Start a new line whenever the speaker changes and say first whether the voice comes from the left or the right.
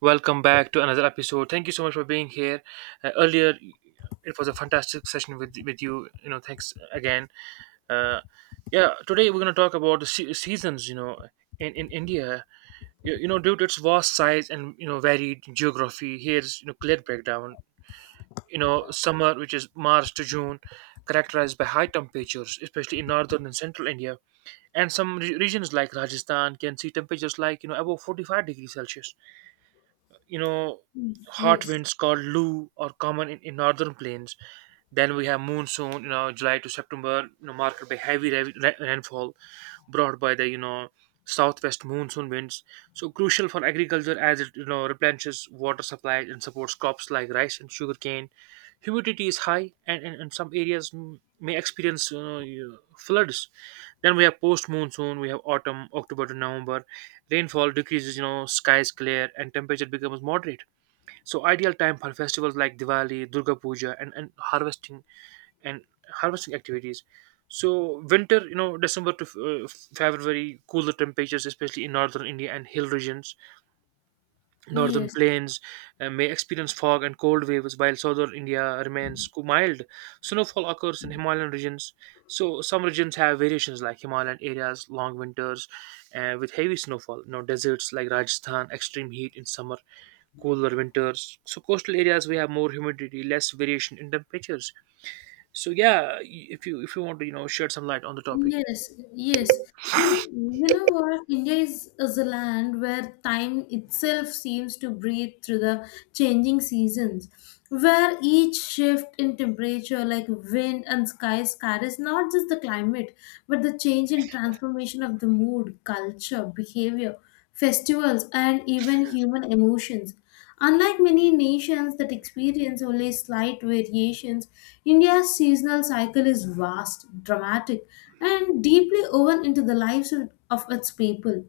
right: Welcome back to another episode. Thank you so much for being here. Earlier, it was a fantastic session with you. Thanks again. Uh, yeah, Today we're gonna talk about the seasons. In India, due to its vast size and varied geography, here's clear breakdown. Summer, which is March to June, characterized by high temperatures, especially in northern and central India, and some regions like Rajasthan can see temperatures above 45 degrees Celsius you know, hot
left: Yes,
right: winds called Lou are common in northern plains. Then we have monsoon, July to September, marked by heavy rain, rainfall brought by the, southwest monsoon winds. So crucial for agriculture as it replenishes water supply and supports crops like rice and sugarcane. Humidity is high and in some areas may experience floods. Then we have post monsoon, we have autumn, October to November. Rainfall decreases, skies clear and temperature becomes moderate. So ideal time for festivals like Diwali, Durga Puja, and and harvesting activities. So winter, December to February, cooler temperatures, especially in northern India and hill regions. Northern
left: yes,
right: plains may experience fog and cold waves, while southern India remains mild. Snowfall occurs in Himalayan regions, so some regions have variations like Himalayan areas, long winters with heavy snowfall. Deserts like Rajasthan, extreme heat in summer, cooler winters. So coastal areas we have more humidity, less variation in temperatures. So yeah, if you want to shed some light on the topic.
left: yes, yes. In You know what, India is a land where time itself seems to breathe through the changing seasons, where each shift in temperature, like wind and sky, scatters not just the climate, but the change and transformation of the mood, culture, behavior, festivals, and even human emotions. Unlike many nations that experience only slight variations, India's seasonal cycle is vast, dramatic, and deeply woven into the lives of its people.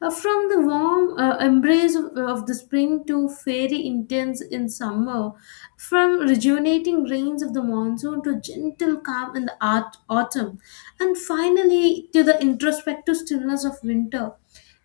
left: From the warm embrace of the spring to fairy intense in summer, from rejuvenating rains of the monsoon to gentle calm in the art, autumn, and finally to the introspective stillness of winter.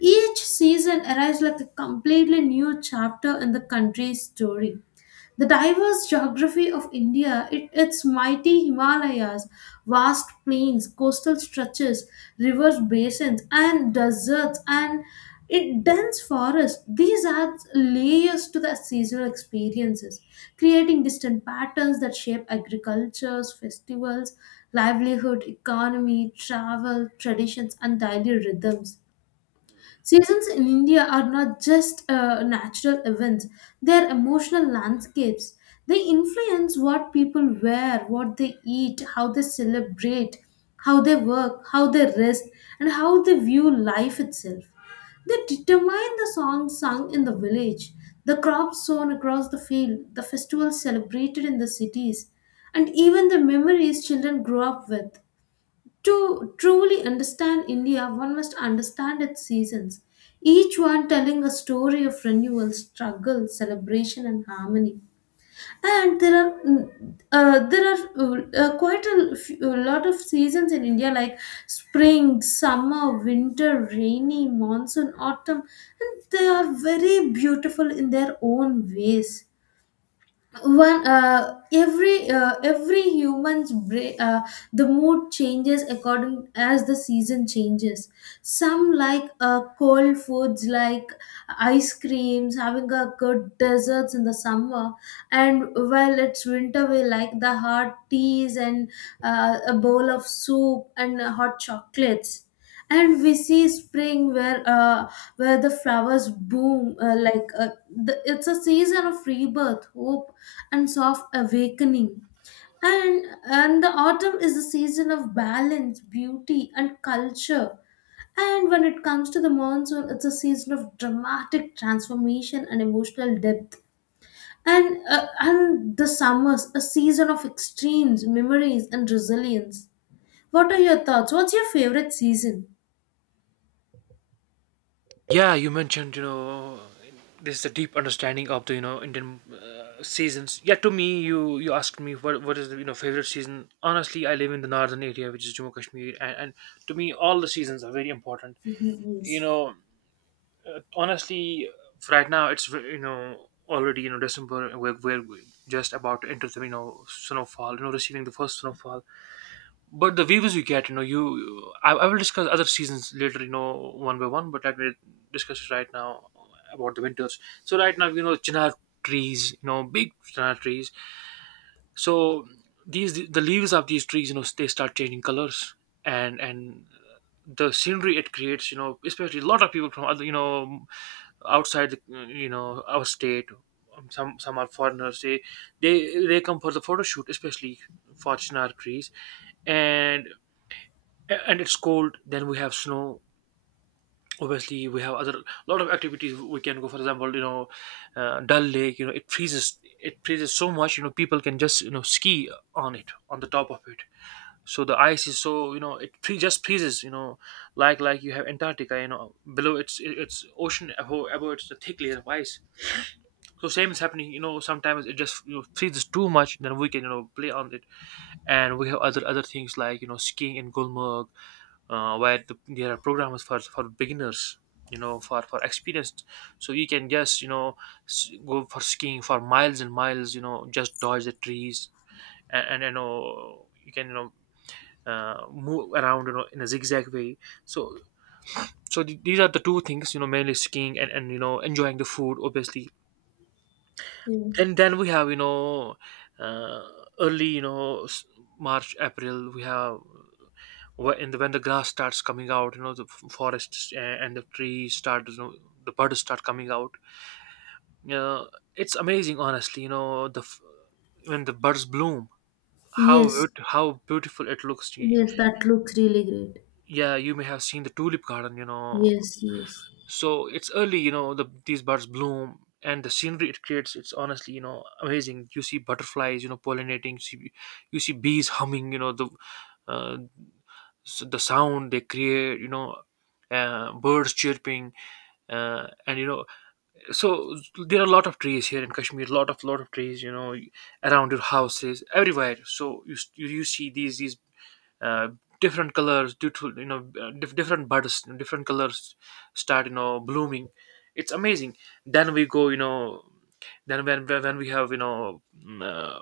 left: Each season arrives like a completely new chapter in the country's story. The diverse geography of India, it, its mighty Himalayas, vast plains, coastal stretches, rivers, basins, and deserts, and it dense forest, these adds layers to the seasonal experiences, creating distant patterns that shape agricultures, festivals, livelihood, economy, travel, traditions, and daily rhythms. Seasons in India are not just natural events, they are emotional landscapes. They influence what people wear, what they eat, how they celebrate, how they work, how they rest, and how they view life itself. They determine the songs sung in the village, the crops sown across the field, the festivals celebrated in the cities, and even the memories children grow up with. To truly understand India, one must understand its seasons, each one telling a story of renewal, struggle, celebration, and harmony. And there are quite a lot of seasons in India, like spring, summer, winter, rainy, monsoon, autumn, and they are very beautiful in their own ways. One every the mood changes according as the season changes. Some like cold foods like ice creams, having a good desserts in the summer, and while it's winter we like the hot teas and a bowl of soup and hot chocolates. And we see spring where where the flowers bloom, it's a season of rebirth, hope, and soft awakening. And the autumn is the season of balance, beauty, and culture. And when it comes to the monsoon, it's a season of dramatic transformation and emotional depth. And the summers a season of extremes, memories, and resilience. What are your thoughts? What's your favorite season?
right: Yeah, you mentioned this is a deep understanding of the Indian seasons. Yeah, to me, you asked me what is the favorite season. Honestly, I live in the northern area, which is Jammu Kashmir, and to me, all the seasons are very important.
left: Mhm.
right: You
left: Yes.
right: know, honestly, right now it's already December, and we're just about to enter the snowfall. Receiving the first snowfall, but the views you get you know you I will discuss other seasons later, one by one, but let me discuss it right now about the winters. So right now chinar trees, big chinar trees. So these the leaves of these trees they start changing colors, and the scenery it creates especially a lot of people from other, outside the, our state. Some are foreigners, they come for the photo shoot, especially for chinar trees. And and it's cold, then we have snow. Obviously we have other, lot of activities we can go, for example, Dal Lake, it freezes, it freezes so much, people can just ski on it, on the top of it. So the ice is so, just freezes, like, you have Antarctica, below it's it's ocean, above it's a thick layer of ice. So same is happening, sometimes it just freezes too much, then we can play on it. And we have other things like skiing in Gulmarg, where the, there are programs for beginners, for experienced. So you can just go for skiing for miles and miles, just dodge the trees, and you can move around in a zigzag way. So, so these are the two things, mainly skiing, and enjoying the food, obviously.
left: Yeah.
right: Then we have, uh, early, March, April, we have, and when the grass starts coming out, the forests and the trees start, the birds start coming out. uh, it's amazing, honestly, the when the birds bloom, how
left: Yes,
right: how beautiful it looks.
left: yes, that looks really great.
right: Yeah, you may have seen the tulip garden,
left: Yes, yes,
right: so it's early, the, these birds bloom and the scenery it creates, it's honestly, amazing. You see butterflies, pollinating, you see bees humming, the uh, the sound they create, birds chirping, and so there are a lot of trees here in Kashmir, lot of trees, around your houses everywhere. So you you, you see these uh, different colors due to, different buds, different colors start, blooming. It's amazing. Then we go, then when we have,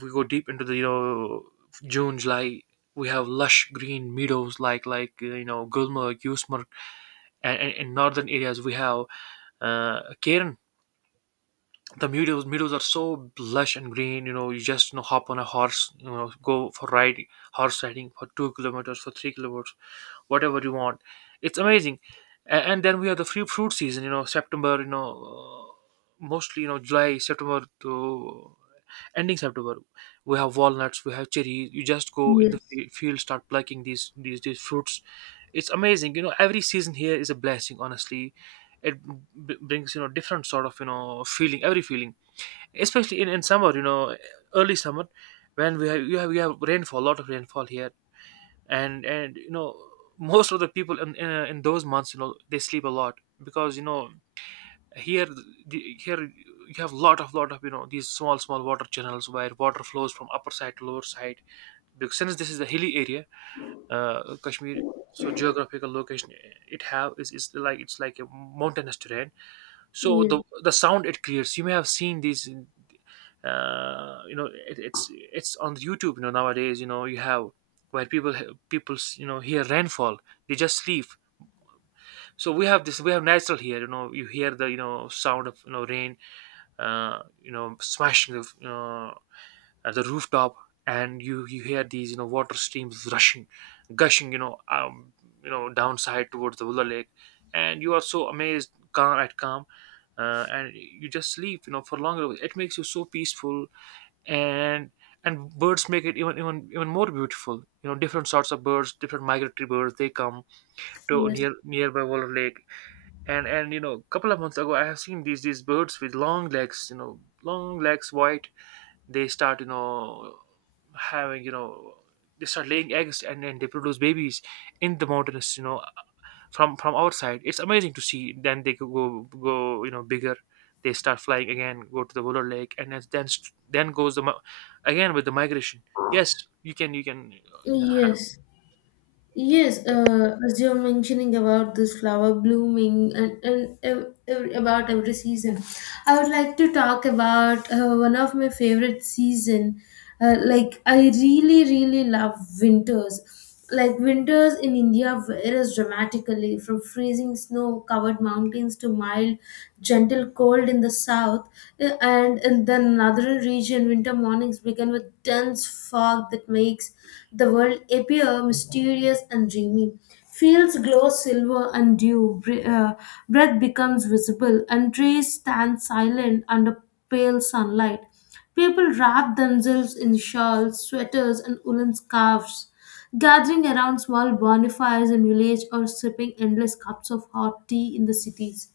right: we go deep into the, June, July, we have lush green meadows like, Gulmarg, Yusmarg, and in northern areas we have Cairn. The meadows, meadows are so lush and green, you just hop on a horse, go for ride, horse riding for 2 kilometers, for 3 kilometers, whatever you want. It's amazing. And then we have the free fruit season, september, mostly, july september to ending september, we have walnuts, we have cherries, you just go in the
left: yes,
right: field, start plucking these fruits. It's amazing, every season here is a blessing, honestly. It brings, different sort of, feeling, every feeling, especially in summer, early summer, when we have, you have rainfall, a lot of rainfall here. And most of the people in those months, they sleep a lot, because, here the, here you have, lot of, these small water channels where water flows from upper side to lower side, because since this is a hilly area, Kashmir. So geographical location, it have is like, it's like a mountainous terrain. So
left: yes,
right: the sound it creates, you may have seen these it's on YouTube, nowadays, you have where people, hear rainfall, they just sleep. So we have this, we have natural here, you hear the, sound of, rain, smashing the, at the rooftop. And you hear these, water streams rushing, gushing, downside, towards the Willa lake, and you are so amazed, calm at calm. And you just sleep, for longer, it makes you so peaceful. and and birds make it even more beautiful, different sorts of birds, different migratory birds, they come to
left: yes,
right: nearby Waller lake. And a couple of months ago I have seen these birds with long legs, long legs, white. They start, you know having you know they start laying eggs, and then they produce babies in the mountains, from our side, it's amazing to see. Then they go, bigger, they start flying again, go to the polar lake, and then then goes the again with the migration. Yes, you can, you know
left: yes. Yes, as you're mentioning about this flower blooming and about every season, I would like to talk about one of my favorite season. Like I really, really love winters. Like winters in India varies dramatically from freezing snow-covered mountains to mild, gentle cold in the south, and in the northern region winter mornings begin with dense fog that makes the world appear mysterious and dreamy. Fields glow silver and dew, breath becomes visible, and trees stand silent under pale sunlight. People wrap themselves in shawls, sweaters, and woolen scarves, gathering around small bonfires in village or sipping endless cups of hot tea in the cities.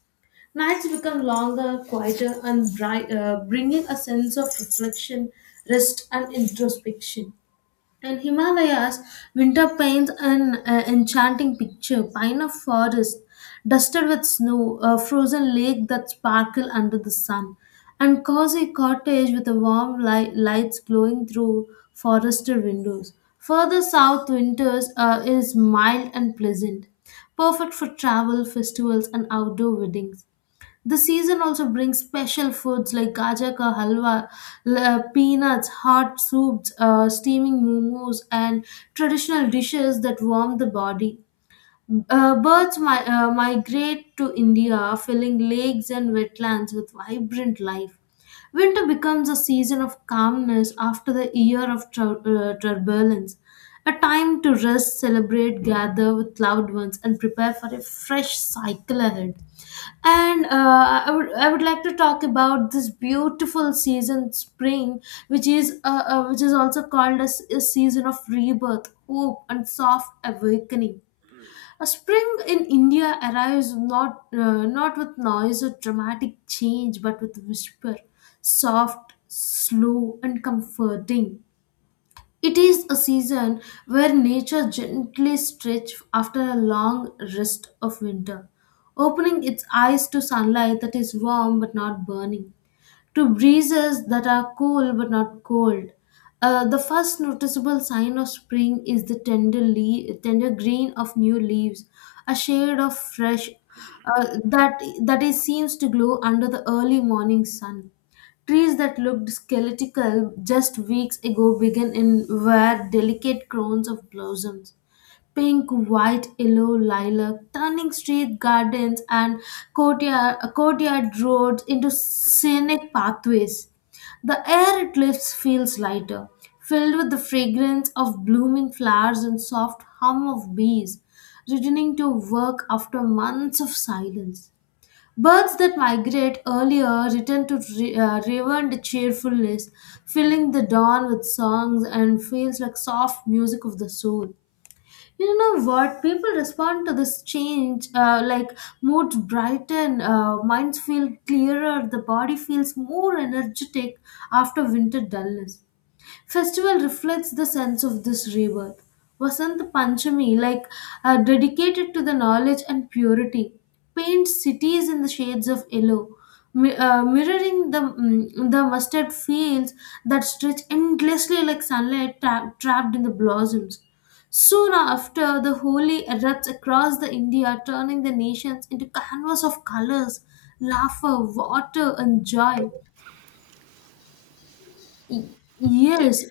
left: Nights become longer, quieter, and bringing a sense of reflection, rest, and introspection. In Himalayas, winter paints an enchanting picture: pine of forest, dusted with snow, a frozen lake that sparkle under the sun, and cozy cottage with the warm lights glowing through forested windows. Further south, winters is mild and pleasant, perfect for travel, festivals, and outdoor weddings. The season also brings special foods like gajak ka halwa, peanuts, hot soups, steaming momos, and traditional dishes that warm the body. Birds migrate to India, filling lakes and wetlands with vibrant life. Winter becomes a season of calmness after the year of turbulence, a time to rest, celebrate, gather with loved ones, and prepare for a fresh cycle ahead. I would like to talk about this beautiful season, spring, which is also called as a season of rebirth, hope, and soft awakening. A spring in India arrives not not with noise or dramatic change, but with whisper, soft, slow, and comforting. It is a season where nature gently stretches after a long rest of winter, opening its eyes to sunlight that is warm but not burning, to breezes that are cool but not cold. The first noticeable sign of spring is the tender, tender green of new leaves, a shade of fresh that it seems to glow under the early morning sun. Trees that looked skeletal just weeks ago begin in wear delicate crowns of blossoms pink, white, yellow, lilac, turning street gardens and courtyard roads into scenic pathways. The air it lifts feels lighter, filled with the fragrance of blooming flowers and soft hum of bees, returning to work after months of silence. Birds that migrate earlier return to reverent cheerfulness, filling the dawn with songs and feels like soft music of the soul. You know what? People respond to this change like moods brighten, minds feel clearer, the body feels more energetic after winter dullness. Festival reflects the sense of this rebirth. Vasant Panchami, like dedicated to the knowledge and purity, paints cities in the shades of yellow, mirroring the mustard fields that stretch endlessly like sunlight trapped in the blossoms. Soon after, the Holi erupts across the India, turning the nations into canvas of colors, laughter, water, and joy. Yes,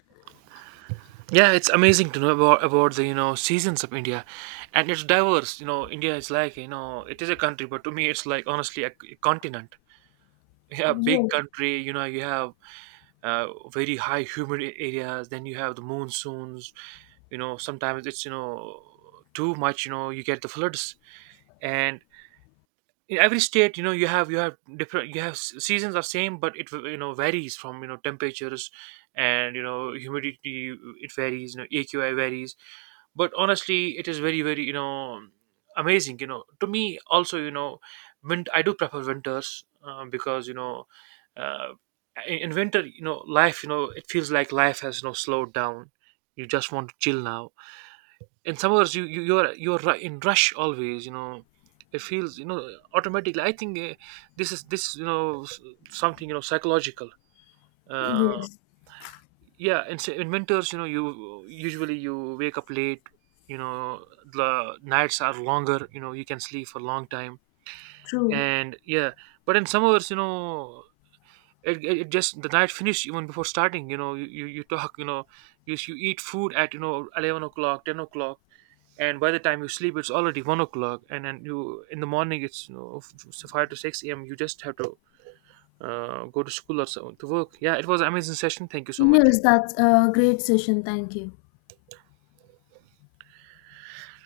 right: yeah, it's amazing to know about the, seasons of India. And it's diverse, India is like, it is a country, but to me it's like, honestly, a continent. Yeah, big
left: yes,
right: country, you have very high humid areas, then you have the monsoons, sometimes it's, too much, you get the floods. And in every state, you have, different, you have seasons are same, but it, varies from, temperatures and, humidity, it varies, AQI varies. But honestly, it is very, amazing. To me also, when I do prefer winters, because, uh, in winter, life, it feels like life has, slowed down, you just want to chill. Now in summers, you're, in rush always, it feels, automatically, I think, this is this, something, psychological. uh,
left: yes.
right: yeah and so in winters, you usually, you wake up late, you know the nights are longer, you can sleep for a long time.
left: True.
right: And yeah, but in summers, it just, the night finish even before starting, you talk, you eat food at, 11 o'clock, 10 o'clock, and by the time you sleep it's already 1 o'clock, and then you in the morning it's, so 5 to 6 a.m., you just have to go to school or so, to work. Yeah, it was an amazing session, thank you so much.
left: Yes, that's a great session. Thank you.